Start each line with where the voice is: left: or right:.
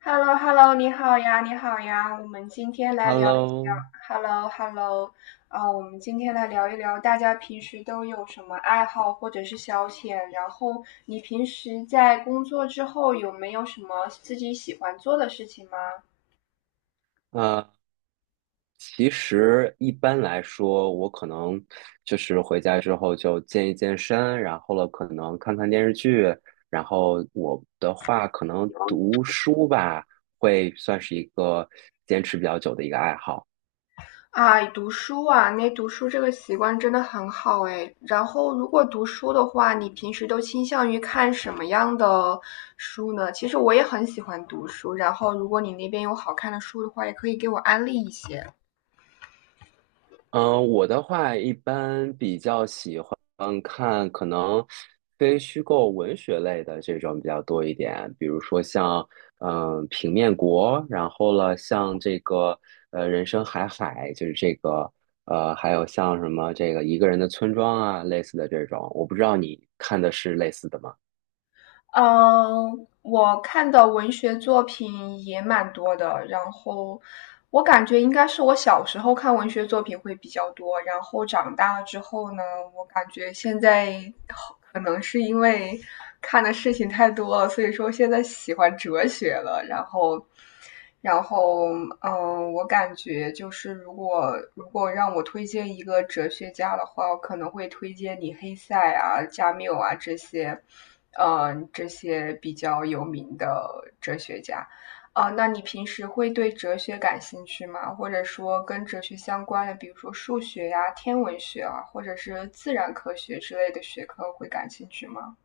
left: h e l l o h e l l o 你好呀，你好呀，我们今天来聊一聊。
right: Hello，
left: h e l l o h e l l o。 啊，我们今天来聊一聊大家平时都有什么爱好或者是消遣，然后你平时在工作之后有没有什么自己喜欢做的事情吗？
right: 呃，其实一般来说，我可能就是回家之后就健一健身，然后了可能看看电视剧，然后我的话可能读书吧，会算是一个坚持比较久的一个爱好。
left: 哎，读书啊，那读书这个习惯真的很好哎。然后，如果读书的话，你平时都倾向于看什么样的书呢？其实我也很喜欢读书，然后如果你那边有好看的书的话，也可以给我安利一些。
right: 我的话一般比较喜欢看可能非虚构文学类的这种比较多一点，比如说像平面国，然后了像这个人生海海，就是这个还有像什么这个一个人的村庄啊类似的这种，我不知道你看的是类似的吗？
left: 嗯，我看的文学作品也蛮多的，然后我感觉应该是我小时候看文学作品会比较多，然后长大了之后呢，我感觉现在可能是因为看的事情太多了，所以说现在喜欢哲学了。然后，我感觉就是如果让我推荐一个哲学家的话，我可能会推荐你黑塞啊、加缪啊这些，这些比较有名的哲学家。啊，那你平时会对哲学感兴趣吗？或者说跟哲学相关的，比如说数学呀、天文学啊，或者是自然科学之类的学科会感兴趣吗？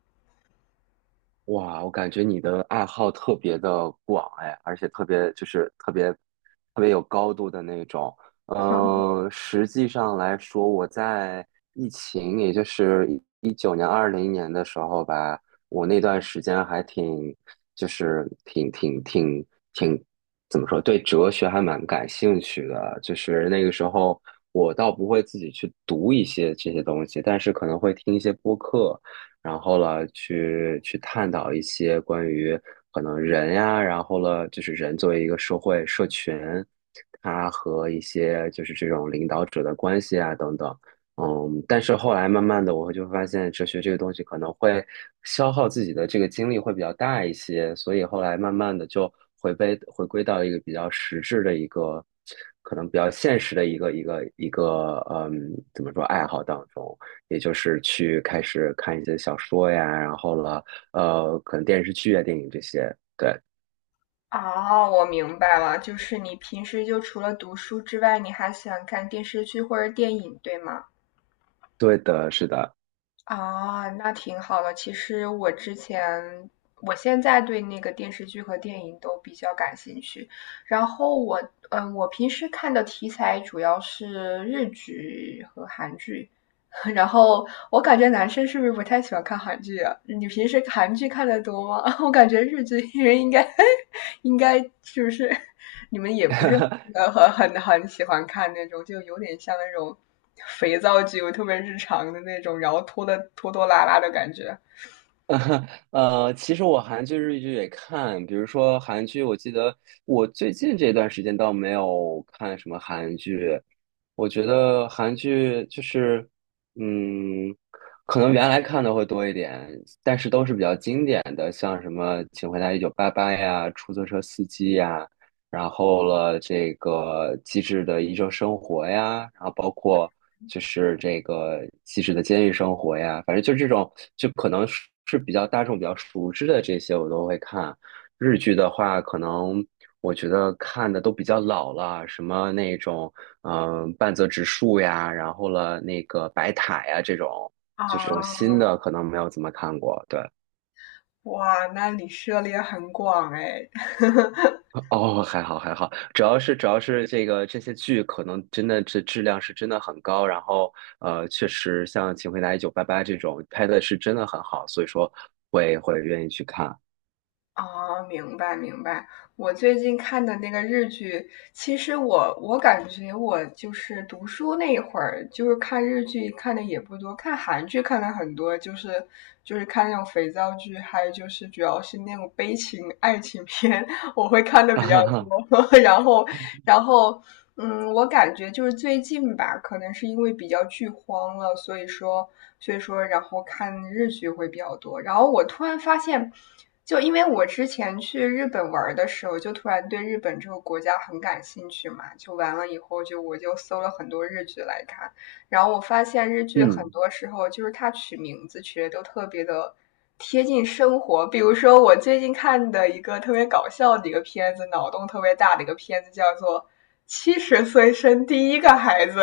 right: 哇，我感觉你的爱好特别的广哎，而且特别就是特别特别有高度的那种。实际上来说，我在疫情，也就是19年、20年的时候吧，我那段时间还挺，就是挺,怎么说，对哲学还蛮感兴趣的。就是那个时候，我倒不会自己去读一些这些东西，但是可能会听一些播客。然后了去探讨一些关于可能人呀，然后了就是人作为一个社会社群，它和一些就是这种领导者的关系啊等等。嗯，但是后来慢慢的，我会就发现哲学这个东西可能会消耗自己的这个精力会比较大一些，所以后来慢慢的就回归到一个比较实质的一个，可能比较现实的一个一个，怎么说爱好当中。也就是去开始看一些小说呀，然后了，可能电视剧啊、电影这些。对，
left: 哦，我明白了，就是你平时就除了读书之外，你还喜欢看电视剧或者电影，对吗？
right: 对的，是的。
left: 啊，那挺好的。其实我之前，我现在对那个电视剧和电影都比较感兴趣。然后我，我平时看的题材主要是日剧和韩剧。然后我感觉男生是不是不太喜欢看韩剧啊？你平时韩剧看的多吗？我感觉日剧人应该是不是你们也不是很喜欢看那种，就有点像那种肥皂剧，特别日常的那种，然后拖拖拉拉的感觉
right: 其实我韩剧、日剧也看，比如说韩剧，我记得我最近这段时间倒没有看什么韩剧。我觉得韩剧就是，嗯，可能原来看的会多一点，但是都是比较经典的，像什么《请回答一九八八》呀，《出租车司机》呀，然后了这个《机智的医生生活》呀，然后包括。就是这个细致的监狱生活呀，反正就这种，就可能是比较大众、比较熟知的这些，我都会看。日剧的话，可能我觉得看的都比较老了，什么那种嗯、半泽直树呀，然后了那个白塔呀这种，
left: 啊。
right: 就这种新的可能没有怎么看过。对，
left: 哇，那你涉猎很广哎。
right: 哦，还好还好，主要是这个这些剧可能真的这质量是真的很高，然后确实像《请回答一九八八》这种拍的是真的很好，所以说会愿意去看。
left: 哦，明白明白。我最近看的那个日剧，其实我感觉我就是读书那一会儿，就是看日剧看的也不多，看韩剧看的很多，就是看那种肥皂剧，还有就是主要是那种悲情爱情片，我会看 的
right: 啊
left: 比较
right: 哈哈，
left: 多。然后，然后，我感觉就是最近吧，可能是因为比较剧荒了，所以说，然后看日剧会比较多。然后我突然发现，就因为我之前去日本玩的时候，就突然对日本这个国家很感兴趣嘛，就完了以后就我就搜了很多日剧来看，然后我发现日剧很
right: 嗯，
left: 多时候就是它取名字取的都特别的贴近生活。比如说我最近看的一个特别搞笑的一个片子，脑洞特别大的一个片子，叫做《七十岁生第一个孩子》。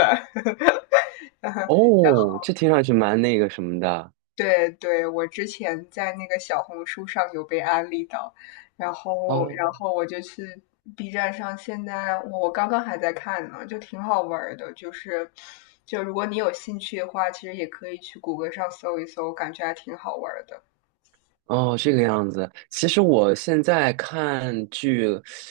left: 然
right: 哦，这听上去蛮那个什么的
left: 对对，我之前在那个小红书上有被安利到，然后
right: 哦。
left: 然后我就去 B 站上，现在我刚刚还在看呢，就挺好玩儿的，就如果你有兴趣的话，其实也可以去谷歌上搜一搜，感觉还挺好玩儿的。
right: 哦，这个样子。其实我现在看剧，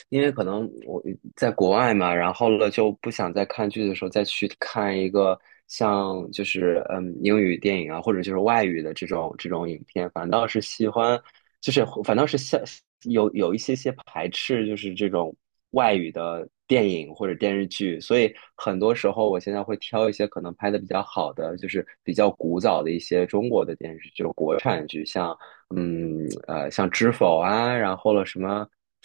right: 因为可能我在国外嘛，然后了就不想在看剧的时候再去看一个像就是英语电影啊，或者就是外语的这种这种影片，反倒是喜欢，就是反倒是像有一些些排斥，就是这种外语的电影或者电视剧。所以很多时候我现在会挑一些可能拍的比较好的，就是比较古早的一些中国的电视剧，就是国产剧，像。像《知否》啊，然后了什么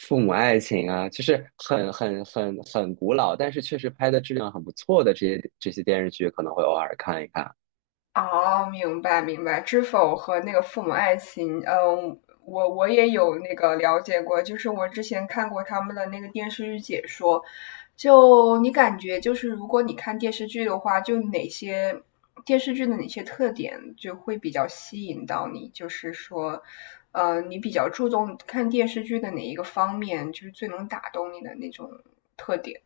right: 《父母爱情》啊，就是很古老，但是确实拍的质量很不错的这些这些电视剧，可能会偶尔看一看。
left: 哦，明白明白，知否和那个父母爱情，嗯，我也有那个了解过，就是我之前看过他们的那个电视剧解说。就你感觉就是如果你看电视剧的话，就哪些电视剧的哪些特点就会比较吸引到你，就是说，你比较注重看电视剧的哪一个方面，就是最能打动你的那种特点。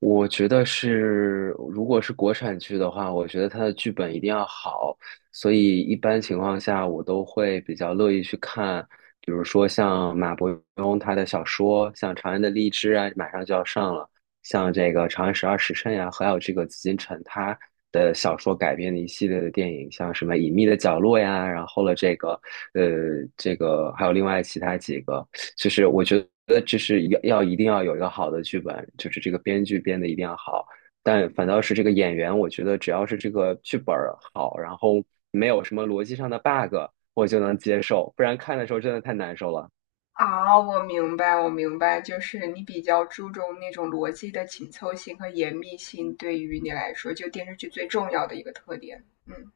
right: 我觉得是，如果是国产剧的话，我觉得它的剧本一定要好，所以一般情况下我都会比较乐意去看，比如说像马伯庸他的小说，像《长安的荔枝》啊，马上就要上了，像这个《长安十二时辰》呀，还有这个紫禁城他的小说改编的一系列的电影，像什么《隐秘的角落》呀，然后了这个，呃，这个还有另外其他几个。就是我觉得这是要一定要有一个好的剧本，就是这个编剧编的一定要好，但反倒是这个演员，我觉得只要是这个剧本儿好，然后没有什么逻辑上的 bug,我就能接受，不然看的时候真的太难受了。
left: 啊，我明白，我明白，就是你比较注重那种逻辑的紧凑性和严密性，对于你来说，就电视剧最重要的一个特点。嗯。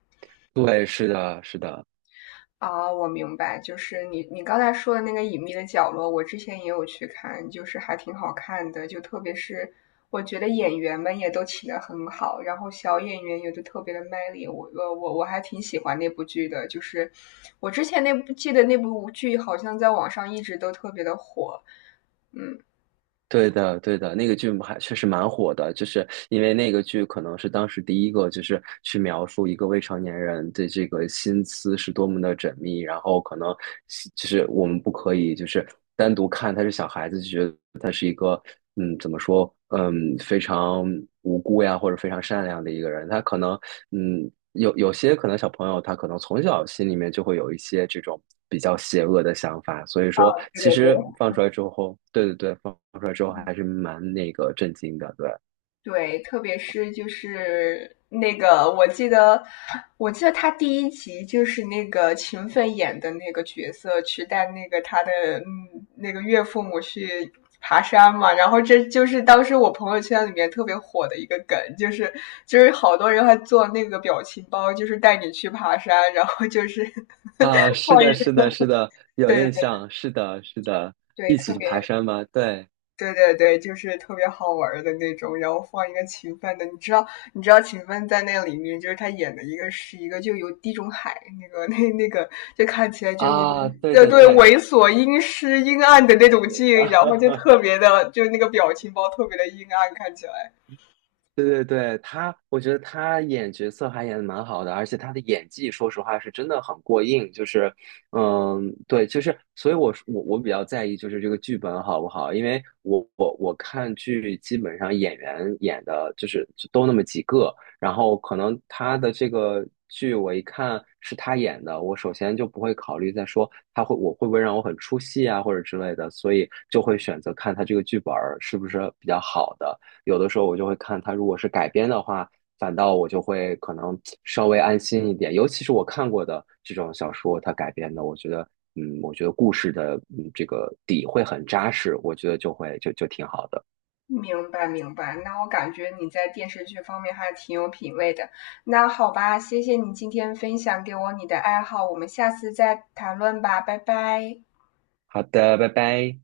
right: 对，是的，是的。
left: 啊，我明白，就是你刚才说的那个《隐秘的角落》，我之前也有去看，就是还挺好看的，就特别是我觉得演员们也都请的很好，然后小演员也都特别的卖力，我还挺喜欢那部剧的，就是我之前记得那部剧好像在网上一直都特别的火，嗯。
right: 对的，对的，那个剧还确实蛮火的，就是因为那个剧可能是当时第一个，就是去描述一个未成年人的这个心思是多么的缜密，然后可能就是我们不可以就是单独看他是小孩子，就觉得他是一个怎么说非常无辜呀，或者非常善良的一个人，他可能有些可能小朋友他可能从小心里面就会有一些这种。比较邪恶的想法，所以
left: 啊，
right: 说
left: 对
right: 其
left: 对对
right: 实放出来之后，对对对，放出来之后还是蛮那个震惊的，对
left: 对，特别是就是那个，我记得，我记得他第一集就是那个秦奋演的那个角色去带那个他的那个岳父母去爬山嘛，然后这就是当时我朋友圈里面特别火的一个梗，就是好多人还做那个表情包，就是带你去爬山，然后就是
right: 啊，是
left: 放一
right: 的，是的，是的，有
left: 对
right: 印
left: 对
right: 象，是的，是的，
left: 对，
right: 一起
left: 特
right: 去
left: 别。
right: 爬山吗？对
left: 对对对，就是特别好玩儿的那种，然后放一个秦奋的，你知道，你知道秦奋在那里面就是他演的一个是一个就有地中海那个 那个，就看起来就
right: 啊，对
left: 对
right: 对
left: 对
right: 对，
left: 猥琐、阴湿、阴暗的那种
right: 哈
left: 劲，然后就特
right: 哈。
left: 别的，就那个表情包特别的阴暗，看起来。
right: 对对对，他，我觉得他演角色还演的蛮好的，而且他的演技，说实话是真的很过硬。就是，对，就是，所以我比较在意就是这个剧本好不好，因为我看剧基本上演员演的就是就都那么几个，然后可能他的这个剧我一看是他演的，我首先就不会考虑再说他会我会不会让我很出戏啊或者之类的，所以就会选择看他这个剧本儿是不是比较好的。有的时候我就会看它，如果是改编的话，反倒我就会可能稍微安心一点。尤其是我看过的这种小说，它改编的，我觉得，我觉得故事的，这个底会很扎实，我觉得就会就就挺好的。
left: 明白明白，那我感觉你在电视剧方面还挺有品味的。那好吧，谢谢你今天分享给我你的爱好，我们下次再谈论吧，拜拜。
right: 好的，拜拜。